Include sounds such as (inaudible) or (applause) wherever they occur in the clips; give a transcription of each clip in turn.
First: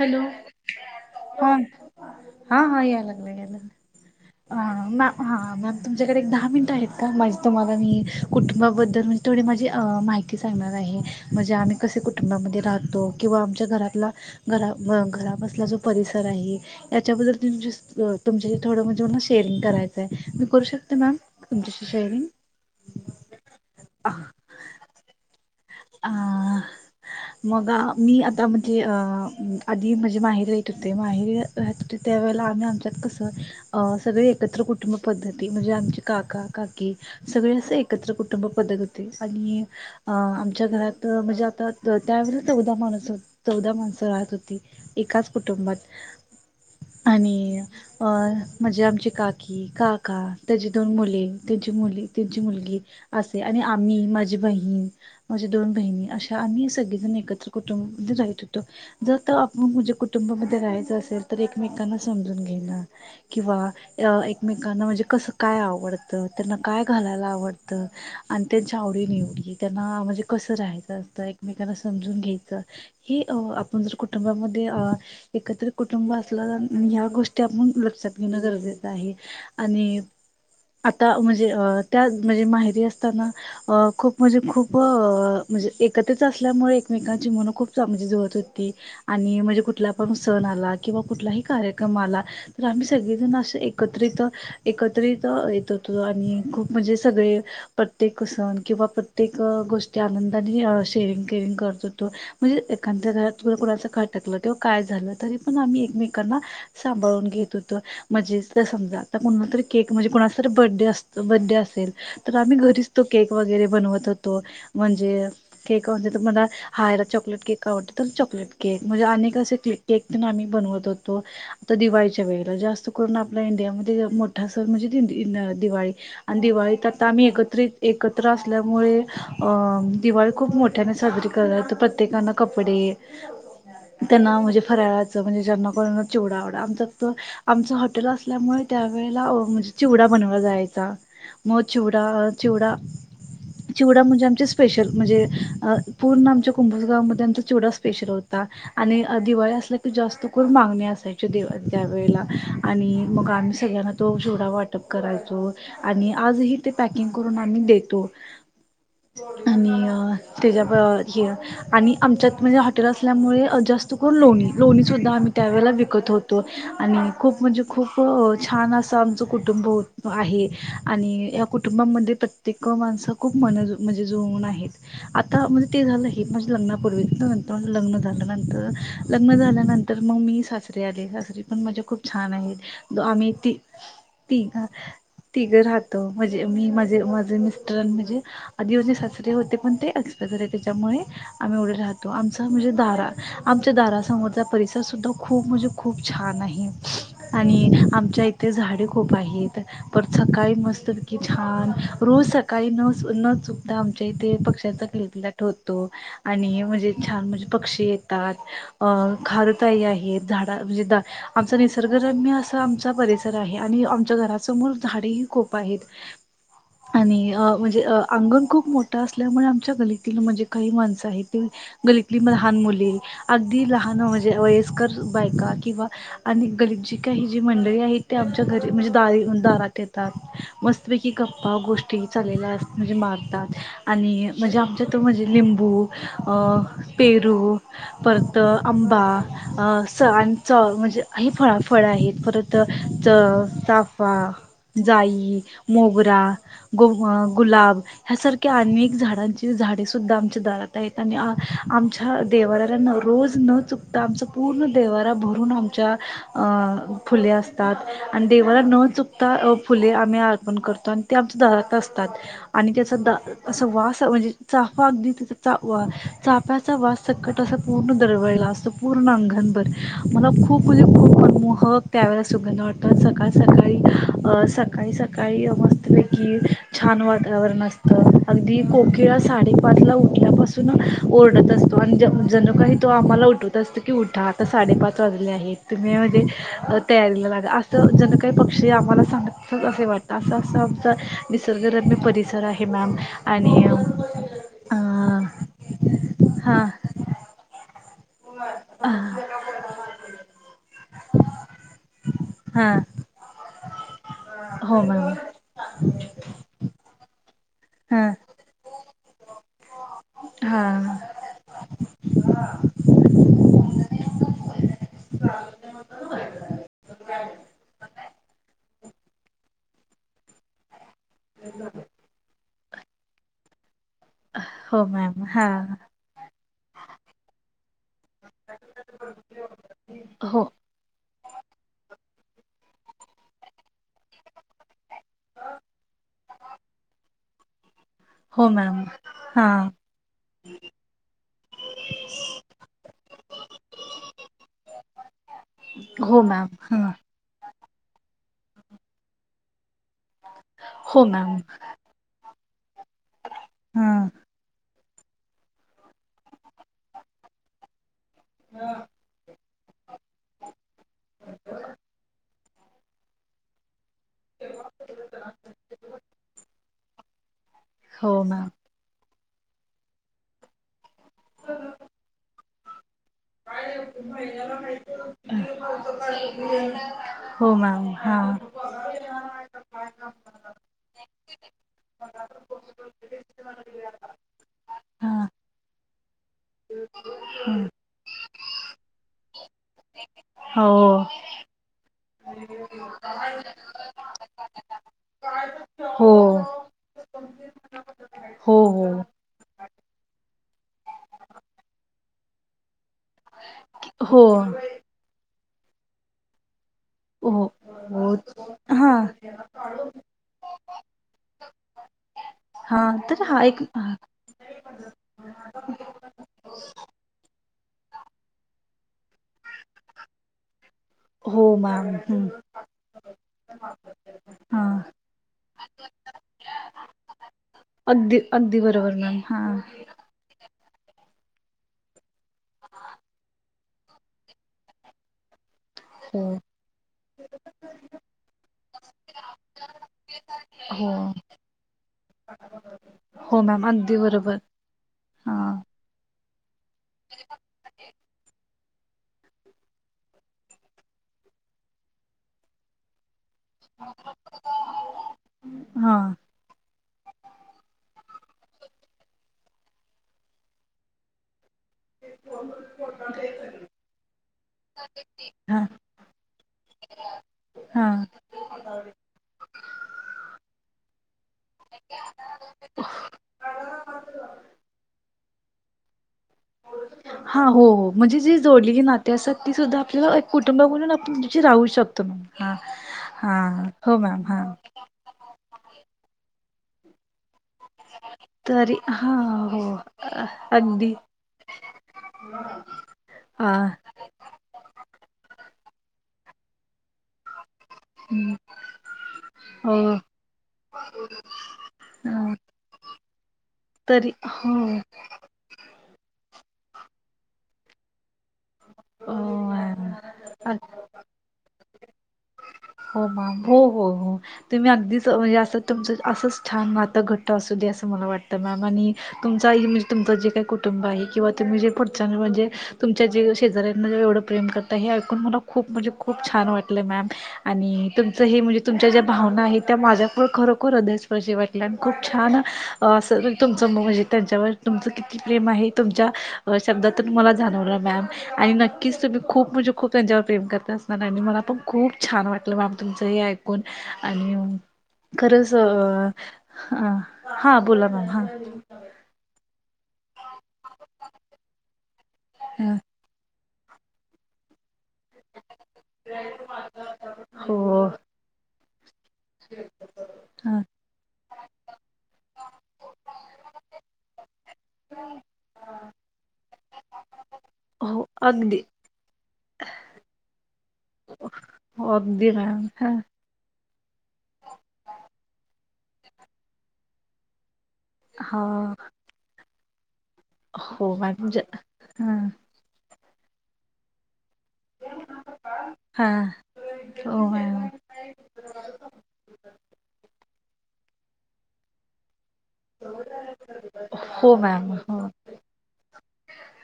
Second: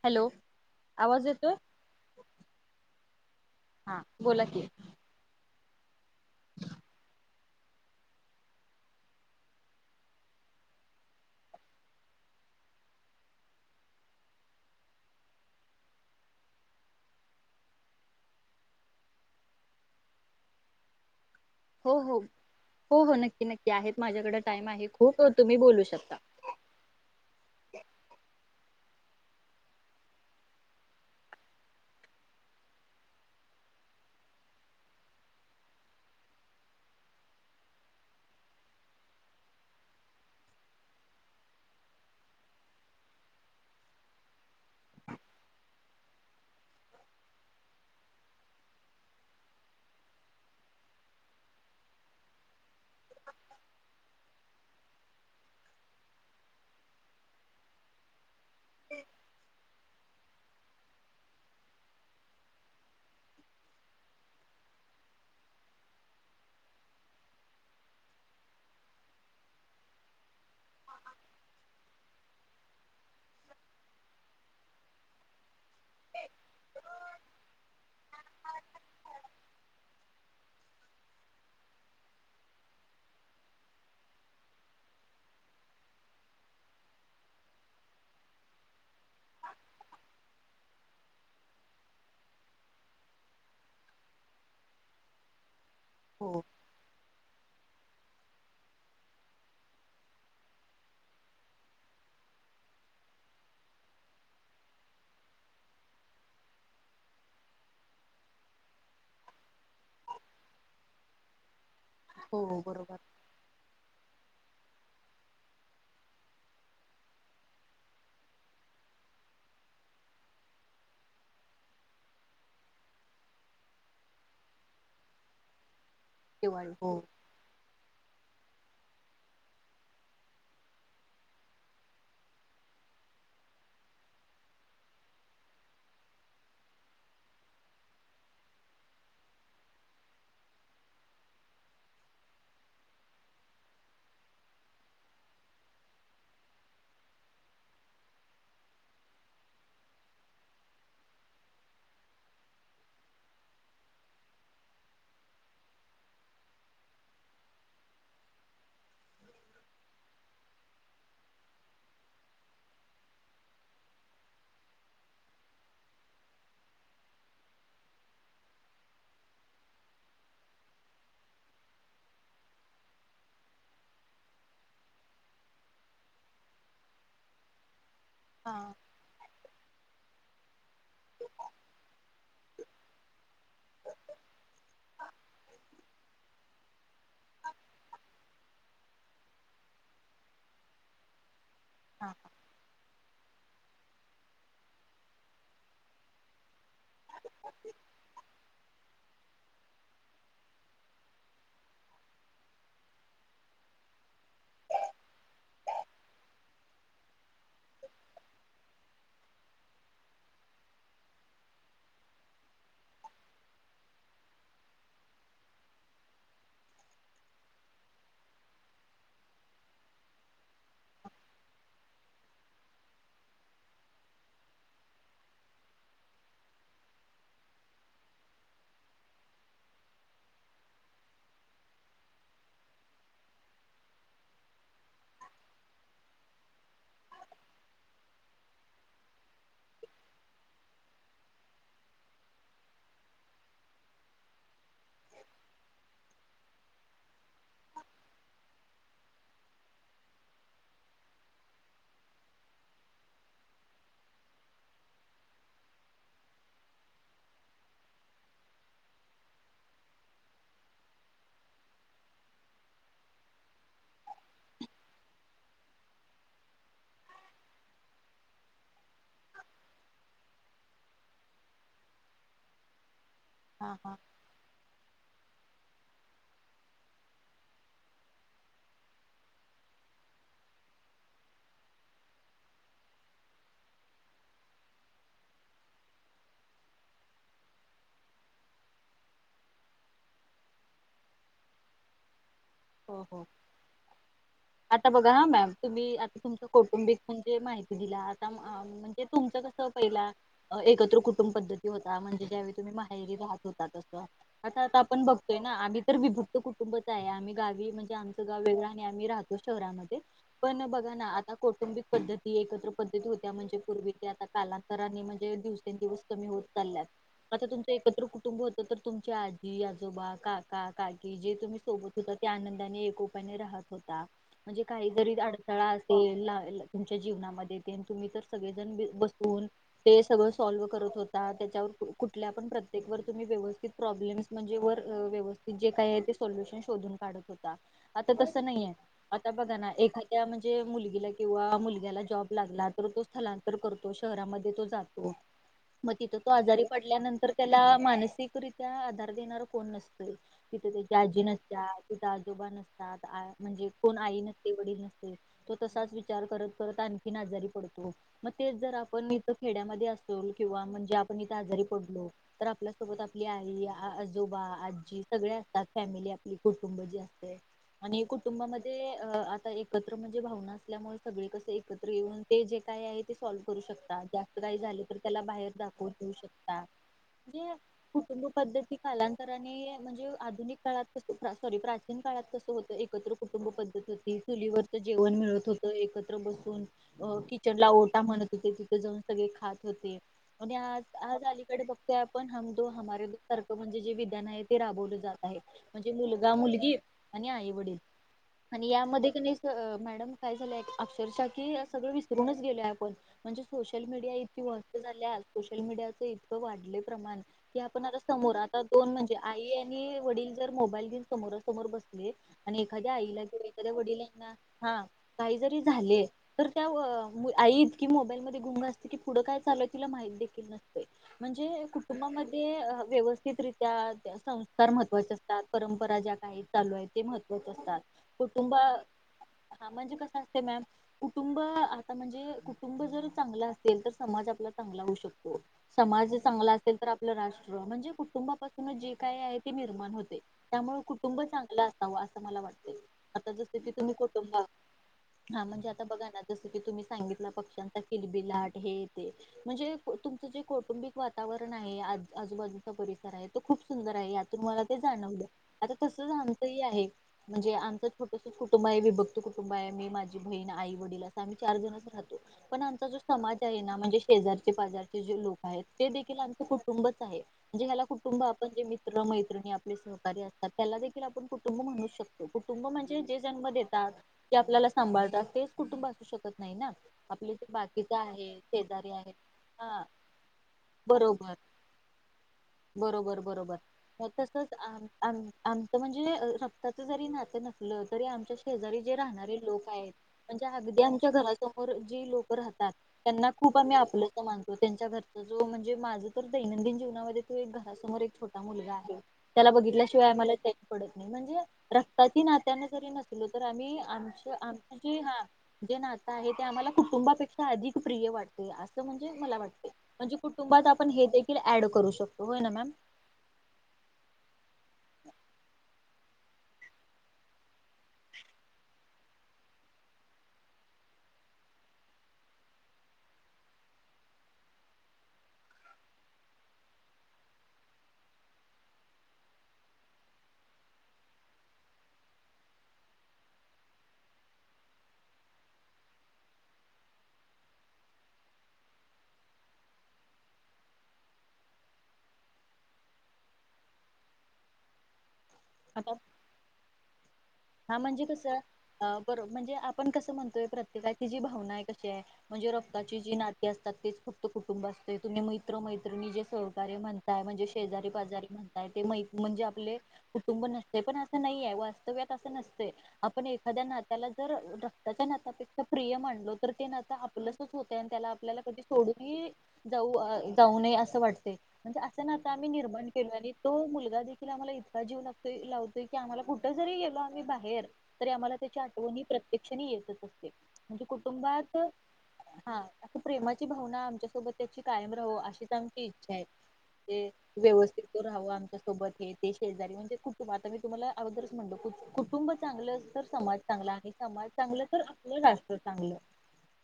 Hello आवाज येतोय हा. हा हा यायलागलाय हा बोला यालागलाय की हा मॅ मॅम तुमच्याकडे एक दहा मिनिट आहेत का? म्हणजे तुम्हाला मी कुटुंबाबद्दल म्हणजे थोडी माझी माहिती सांगणार आहे. म्हणजे आम्ही कस कुटुंबामध्ये राहतो किंवा आमच्या घरातला घरा घरापसला तो परिसर आहे. याच्याबद्दल तुमची तुमच्याशी थोड ना शेअरिंग करायचंय. मी करू शकते मॅम? तुमच्याशी हो हो शेअरिंग? हो हो नक्की नक्की, आहेत माझ्याकडे टाइम आहे खूप तुम्ही बोलू शक आ -मग मी आता जे अ आधी म्हणजे माहेर येत होते. माहेरी राहत होते त्यावेेळेला आम्ही आमच्यात कसं अ- सगळे एकत्र कुटुंब पद्धती म्हणजे आमचे काका, काकी सगळे असं एकत्र कुटुंब पद् वाटत होते आणि आ आच्या घरात म्हणजे आता त्या चौदा माण चौदा माणसं राहत होती. एकाच कुट टुंबात. आणि अ-म्हणजे आमची काकी, काका त्याची दोन मुले मुली तुची मुलगी असे आणि आम्ही माझी बहीण माझ्या दोन बहिणी अशा आम्ही सगळी जण एकत्र कुटुंबामध्ये रहित होतो. जर तवा आपण कुटु कुटुंबा मध्ये रहायचं असेल तर एकमेकांना समजून घेणं, किंवा एकमेकांना म्हणजे कस काय आवडत, त्यांना काय घालायला आवडत आणि त्यांच्या आवडी निवडी म्हणजे त्यांना म्हणजे कसं राहायचं असतं. एकमेकांना समजून घ्यायचं हे आपण जर कुटुंबामध्ये अ एकत्र कुटुंब असलं जर ह्या गोष्टी आपण लक्षात घेणं गरजेचं आहे. आणि आता म्हणजे अ-त्या म्हणजे माहेरी असताना खूप म्हणजे खूप म्हणजे एकत्रित असल्यामुळे एकमेकांची मन खूप चा म्हणजे जुळत होती आणि म्हणजे कुठला पण सण आला किंवा कुठलाही कार्यक्रम आला तर आम्ही सगळेजण असे एकत्रित एकत्रित त येत होतो. आणि खूप म्हणजे सगळे प्रत्येक सण किंवा प्रत्येक गोष्ट गोष्टी आनंदाने शेरिंग केरिंग करत होतो. म्हणजे एखाद्या घरात व्हय कोणांच काय अटकलं तेव्हा काय झालं. तरी पण आम्ही एकमेकांना सांभाळून घेत होतो. म्हणजेस जर समजा, कोणाला तर केक म्हणजे कुणाचा बडे अस बड्डे असेल तर आम्ही हो घरीच बरोबर तो केक वगैरे बनवत होतो. म्हणजे केक म्हणजे तर मला हा याला चॉकलेट केक आवडतो तर चॉकलेट केक. म्हणजे अनेक अस केक तेन आम्ही बनवत होतो. आता दिवाळीच्या वेळेला, जास्त करून आपल्या इंडिया मध्ये मोठा सण म्हणजे दिन- दिवाळी. आणि दिवाळी दिवाळीत हो आता आम्ही एकत्रित एकत्र असल्यामुळे अ-दिवाळी खूप मोठ्याने साजरी करतात. तर प्रत्येकाना कपडे त्यांना म्हणजे फऱळाचं म्हणजे ज्यांना कोणाना चिवडा आवड, आमच आमचं हॉटेल असल्यामुळे त्यावेेळेला म्हणजे चिवडा बनवला जायचा. मग चिवडा चिवडा चिवडा म्हणजे आम्ही स्पेशल म्हणजे पूर्ण आमच्या कुंभोज गावामध्ये आमचा चीवडा स्पेशल होता. आणि दिवाळी वाळी असल्या की जास्त करून मागणी असायची त्यावेेळेला आणि मग आम्ही सगळ्यांना तो ची वाटप करायचो आणि आजही ते पॅकिंग करून आम्ही देतो. आणि- त्याच्या हे आणि आमच्यात म्हणजे हॉटेल असल्यामुळे जास्त करून लोणी. लोणीसुद्धा आम्ही त्यावेेळेला विकत होतो आणि खूप म्हणजे खूप छान असा आमचं कुटुंब होत आहे आणि या कुटुंबामध्ये प्रत्येक माणसं खूप मनज म्हणजे जुळून आहेत. आता म्हणजे ते झालं हे माझ्या लग्नापूर्वीं नंतर माझं लग्न तर हा लग्न झाल्यानंतर तर मग मी सासरे आले. सासरी पण माजे खूप छान आहेत आम्ही ती तिघं तिघं राहतो म्हणजे मी माझे माझे मिस्टर म्हणजे आधी माझे सासरे होते पण ते एक्सपायर झाले. त्याच्यामुळे आम्ही एवढे राहतो हा आमचा म्हणजे दारा आमच्या दारासमोरचा परिसर सुद्धा खूप म्हणजे खूप छान आहे. आणि आमच्या इ ते झाडे खूप आहेत. परत सकाळी मस्तपैकी की छान रोज सकाळी नस न, सुद्धा आमच्या इथे पक्ष्यांचा किलबिलाट होतो आणि म्हणजे छान म्हणजे पक्षी येतात. अ खारुताई आहे. झाड म्हणजे द आमचा निसर्गरम्य असा आमचा परिसर आहे. आणि आमच्या घरा समोर झाडेही खूप आहेत. आणि अ म्हणजे, अंगण खूप मोठं असल्यामुळे, आमच्या गलतील म्हणजे काही माणसं आहेत ते गलतली लहान मुली, अगदी लहान म्हणजे वयस्कर बायका किंवा आणि गरीबजी का हि जी मंडळी आहेत. ते आमच्या घरी म्हणजे दारी दारात येतात मस्तपैकी गप्पा गोष्टी चालेल्या असतात. म्हणजे मारतात आणि म्हणजे आमच्या इथं म्हणजे लिंबू पेरू, परत आंबा स आणि च म्हणजे हि फळ फळं आहेत परत, च चाफा, जाई, मोगरा गु गुलाब ह्यासारख्या अनेक झाडांची झाडेसुद्धा आमच्या दारात आहेत. आणि आ आमच्या दे देवाऱ्याला रोज न चुकता आमचं पूर्ण देवारा भरून आमच्या अ.. फुले असतात. आणि देवाला न चुकता फुले अर्पण करतो आणि ते आमच्या दरात अस तात आणि त्याचा अस वास म्हणजे चाफा अगदी चाफ्याचा वास, संकट अस पूर्ण दरवळला असतो. पूर्ण अंगनभर मला खूप म्हणजे खूप मनमोहक, त्यावेळेला सुगंध वाटत सकाळ हा सकाळी हा अ सकाळी सकाळी मस्तपैकी, छान वातावरण असतं, अगदी कोकिळा साडेपाच ला उठल्यापासून ओरडत असते. तो आणि जणू काही तो आम्हाला उठवत असतो की उठा आता साडेपाच वाजले आहेत तुम्ही म्हणजे, तयारीला लागा असं, जनू काही पक्षी आम्हाला सांगा असे वाटतं असं असं आमच, निसर्गरम्य परिसर आहे मॅम हो हो आणि, आता बघा हा मॅम तुम्ही आता तुमच हां कौटुंबिक म्हणजे माहिती दिला. आता म्हणजे हां तुमचं कसं, पहिला, (unintelligible) होता. म्हणजे ज्या वेळी तुम्ही हां माहेरी राहत होता, तस आ आता हो आपण मॅम बघतोय ना आम्ही तर विभक्त फक्त कुटुंबच आहे. आम्ही गावी म्हणजे हां आमच गाव वेगळं आणि आम्ही राहतो शहरामध्ये, (inaudible) पण बघा ना, आता कौटुंबिक पद्धती एकत्र पद्धती होत्या. म्हणजे पूर्वी ते आता कालांतराने म्हणजे, दिवसेंदिवस कमी होत चाल्यात. आता तुमचं एकत्र कुटुं टुंब होत. तर तुमच्या आजी आजोबा काका काकी जे तुम्ही सोबत होता ते आनं आणि एकोप्याने राहत होता. म्हणजे हो काही जरी मॅम हा अडथळा असेल ला तुमच्या जीवनामध्ये तेन तुम्ही, जर सगळेजण बसवून ते सगळं हो सॉल्व करत हो ता त्याच्यावर कुठल्या पण प्रत्येवर तुम्ही व्यवस्थित प्रॉब्लेम्स म्हणजे वर व्यवस्थित जे काय आहे ते, सॉल्युशन शोधून काढत होता, आता तस हो नाहीये. मॅम आता हा बघा ना एखाद्या म्हणजे मुलगीला किंवा मुलग्याला जॉब लागला, तर तो स्थलांतर कर तो शहरांमध्ये तो जातो. मग तिथं हो तो मॅम आजारी हा पडल्यानंतर त्याला, मानसीक रित्या आधार देणार कोण नसतय, तिथं त्यांची हो आजी मॅम नसत्या तिथं आ जोबा नसतात. म्हणजे हा कोण आई नसते वडील नसते, तो तसाच विचार करत करत आणखीन आजारी पडतो. मग तेच जर आपण इथं खेड्यामध्ये असतो किंवा म्हणजे आपण इथे आजारी पडलो, तर आपल्यासोबत आपली आई, आजोबा, आजी सगळे असतात फॅमिली आपली कु कुटुंब जे असतंय आणि हो मॅम कुटुंबामध्ये अ आता एकत्र म्हणजे भावना असल्यामुळे, सगळे कसे एकत्र येऊन ते जे काय आहेत. ते सॉल्व करू शकता जास्त काही झाले, तर त्याला बाहेर दाखवून ठेऊ शकता. हो म्हणजे, मॅम हा कुटुंब पद्धती कालांतराने, म्हणजे आधुनिक काळात कस सॉरी प्राचीन काळात कस होत एकत्र कु कुुंटुंब पद्धती होती. चुलीवरच हा जेवण मिळत होत. एकत्र बसू अ हा. किचनला ओटा म्हणत होते, तिथं जाऊन सगळे खात होते. आणि हो आज, आज अलीकडे बघतोय आप पण हम दो हमारे दो सारखं म्हणजे, जे विधान आहे ते राबवलं जात आहे. म्हणजे हो मुलगा मुलगी आणि आई वडील. हो आणि हो यामध्ये कणी स.. मॅडम काय झालंय अक्षरशः की सगळं विसरूनच गेलोय आपण. म्हणजे सोशल हो मीडिया इतकी वर्टस झाल्या सोशल मीडियाच इतकं वाढलंय. प्रमाण हो की आपण आता हो समोर आता दोन हा म्हणजे आई आणि वडील जर. मोबाईल घेऊन समोरासमोर बसले आणि. हां तर हा एक. हां काही जरी झाले तर त्या आई इतकी मोबाईल मध्ये इतकी गुंग असते की पुढं काय चा ललाय तिला माहित देखील नसतंय हो म्हणजे मॅम हं, कुटुंबामध्ये व्यवस स्थितरित्या हा संस्कार महत्वाचे असतात, परंपरा ज्या काही चालू आहे ते महत्वाच असत. अगदी अगदी बरोबर मॅम हां. हा म्हणजे कसं असते मॅम कुटुंब आता म्हणजे कुटुंब जर चांगला असेल तर समाज आपला चांगला होऊ शकतो. समाज हो चांगला असेल तर आपलं राष्ट्र म्हणजे कुटुंबापासूनच जे काय आहे ते निर्माण होते त्या मुळं हो कुटुंब चांगलं असावं असं मला वाटतं. आता हो जस मॅम की तुम्ही अगदी बरोबर कुटुंबा हा हां म्हणजे आता बघा ना ज स की तुम्ही सांगितला पक्ष्यांचा किलबिलाट. हे ते म्हणजे तुमचं जे कौटुंबिक वातावरण आहे आजूबाजूचा परिसर आहे. ते खूप सुंदर आहे यातून मला ते जाणवलं आता हा कसं जाणतंही आहे. म्हणजे आमचं छोटसच कुटुंब आहे विभक्त कुटुंब आहे मी माझी बहीण आई वडील असं आम्ही. चार जणच राहतो पण आमचा जो समाज आहे ना म्हणजे शेजारचे पाजारचे जे लोक हा आहेत ते देखील आम्हाला. कुटुंबच आहेे म्हणजे ह्याला हा कुटुंब आपण जे मित्र मैत्रणी आपले सहकार्य असतात त्याला देखील आपण कुटुं टुंब म्हणू शकतो कुटुंब म्हणजे जे जन्म देतात ते आपल्याला सांभाळात तेच कुटुंब असू शकतो. हां, ‌हो, हो म्हणजे जे जोडलेली शेजारी नाते आहेत असतात ती सुद्धा हा आपल्याला एक कुटुंबा बोलून आपण. बरोबर राहू शकतो हां बरोबर हां बरोबर. हो मग मॅम हां. तसंच च जरी नातं नसलं. तरी आमच्या तरी शेजारी जे हा राहणारे हो लोक आहेत अ- म्हणजे अगदी आमच्या घरासमोर जी लोक राहात तात त्यांना हा खूप आम्ही आपलंस मानतो त्यांच्या घरचा जो म्हणजे माझं तर दैनंदिन जीवन नामध्ये तो एक घरासमोर एक हम्म, छोटा मुलगा आहे त्याला हो बघितल्याशिवाय आम्हाला चैन पडत नाही म्हणजे. रक्ताची अ, नात्याने जरी नसलो तर आम्ही तरी आमच्या हो आम जे हा जे नातं आहे ते आम्हाला. कुटुंबापेक्षा अधिक प्रिय वाटते असं म्हणजे हो मला वाटते म्हणजे मॅम. कुटुंबात आपण हे देखील ऍड. करू शकतोय ना मॅ. हो मॅम हो हो हो तुम्ही अगदीच म्हणजे अस तुमच असंच छान नाहात घट्ट अस दे. असं मला वाटतं मॅम आणि तुमचा म्हणजे तुमचं जे काही कुटुंब आहे किंवा तुम्ही जे पुढच्यां म्हणजे. तुमच्या जे शेजऱ्यांनाे एवढं प्रेम करता हे ऐकून मला खूप म्हणजे खूप छान वाटलंय मॅम. आणि तुमचं हे म्हणजे तुमच्या ज्या भावना आहेत त्या माझ्याकढं खरोखर हृदयस्पर्श वाटल्या आणि खूप छान. तुमच म्हणजे त्यांच्यावर तुमच किती प्रेम आहे तुमच्या शब्दातूनला. अनोरा मॅम आणि नक्कीच तुम्ही खूप म्हणजे खूप त्यांच्यावर प्रेम करता असणार आणि मला पण खूप छान वाटतं. आपलं बाब तुमचंही ऐकून आणि खरंच अ आता अ. हा म्हणजे कसं बरो म्हणजे आपण कसं म्हणतोय प्रत्येका ति जी भावना आहे कशी आहे. म्हणजे ह रक्ताची जी नाते असतात तेच फक्त कुटुंब असतात. ते तुम्ही मैत्र मैत्रिणी जे सहकार्य म्हणताय म्हणजे हो शेजारी बाजारी म्हणताय ते मै. म्हणजे आपले कुटुंब ह नसते पण असं नाहीे वास्तव्यात. आपण एखाद्या नात्याला जर रक्ताच्या नातपेक्षा प्रिय मानलो तर ते नातं आपलं. हो त्याला आपल्याला कधी सोडून जाऊ जाऊ नये असं वाटत. म्हणजे हो असं ना आता अगदी आम्ही मॅम निर्माण ह केलो आणि तो मु. देखील आम्हाला इतका जीव लातो लावतो की आम्हाला कुठ जरी गेलो आम्ही बाहेर. तरी आम्हाला हा त्याची आठवणी प्रत्यक्षने येल. म्हणजे हो मॅम ज- कुटुंबात हा प्रेमाची भावना आमच्यासोबत. त्याची कायम राहाव अशीचमची हा इच्छा आहे. ते हो मॅम व्यवस्थित राहावं आमच्यासोबत हे ते शेजारी म्हणजे कुठु आता मी तुम्हाला. अगदरचणू. कुटुंब चांगलं तर समाज चांगला आणि समाज हो चांगलं मॅम तर हो आपलं राष्ट्र चांगलं.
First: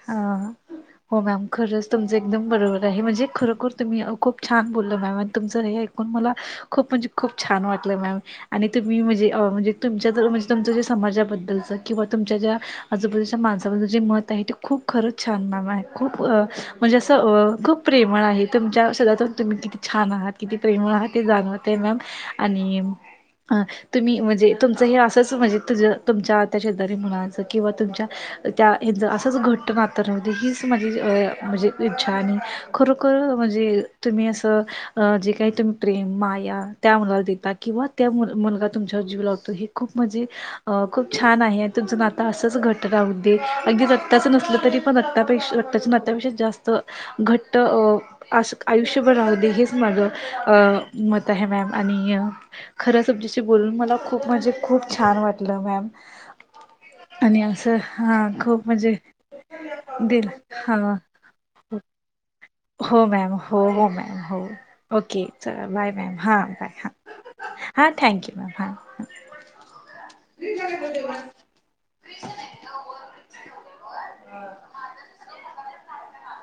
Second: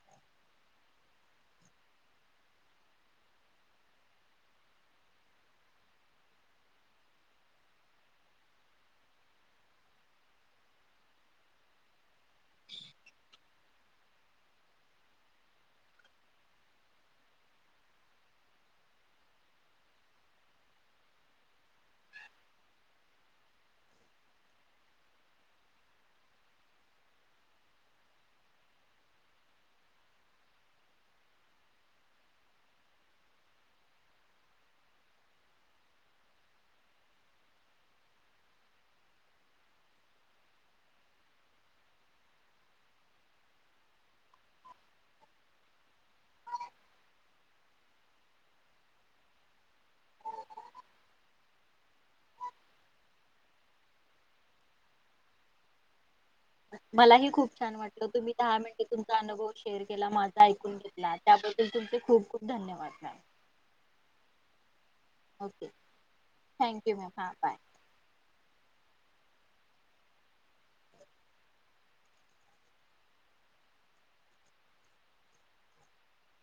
हा. हो मॅम खरंच तुमचं एकदम बरोबर आहे म्हणजे खरोखर तुम्ही खूप छान बोलल मॅम आणि तुमचं हे ऐकून मला खूपच खूप छान वाटलं मम आणि तुम्ही म्हणजे म्हणजे तुमजे तुमच समाजाबद्दलचं किंवा तुमच्या ज्या आजूबाजूच्या माणसाबद्दल जे मत आहे ते खूप खरंच छान माम आहे खूप म्हणजे असं खूप प्रेमळ आहे तुमच्या शदातून तुम्ही कि छान आहात किती प्रेमीळ आहात ते जाणवते मॅम आणि अ तुम्ही म्हणजे तुमचं हे असंच म्हणजे तु तुमच्या त्या शेजारी मुलाच किंवा तुमच्या त्याच असंच घट घट्ट नातं राहू दे हीच माझी म्हणजे इच्छा आणि खरोखर म्हणजे तुम्ही असं जे काही तुम्ही प्रेम माया त्या मु देता किंवा त्या मुलगा तुमच्यावर जीव लावतो. खप म्हणजे खप छान आहे तुमच नातं असच घट राहू दे अगदी रक्ताचं. तरी पणपेक्षताच्या नाट्यापेक्षा जास्त घट्ट आयुष्यभर रा ते हेच माझं मत आहे मॅम आणि खऱ्या सबजीशी बोलून मला खूप म खूप छान वाटलं मॅ मलाही खूप छान वाटलं तुम्ही दहा खूप मिनटे म्हणजे तु अुव शेअर केला दिल माझा हा ऐकून घेतला त्याबद्दल तुमचे खूपप हो मॅम हो हो मॅम हो ओके चला बाय मॅम हा बाय हा थँक्यू मॅम हां बाय हा थँक्यू मॅम ह (inaudible)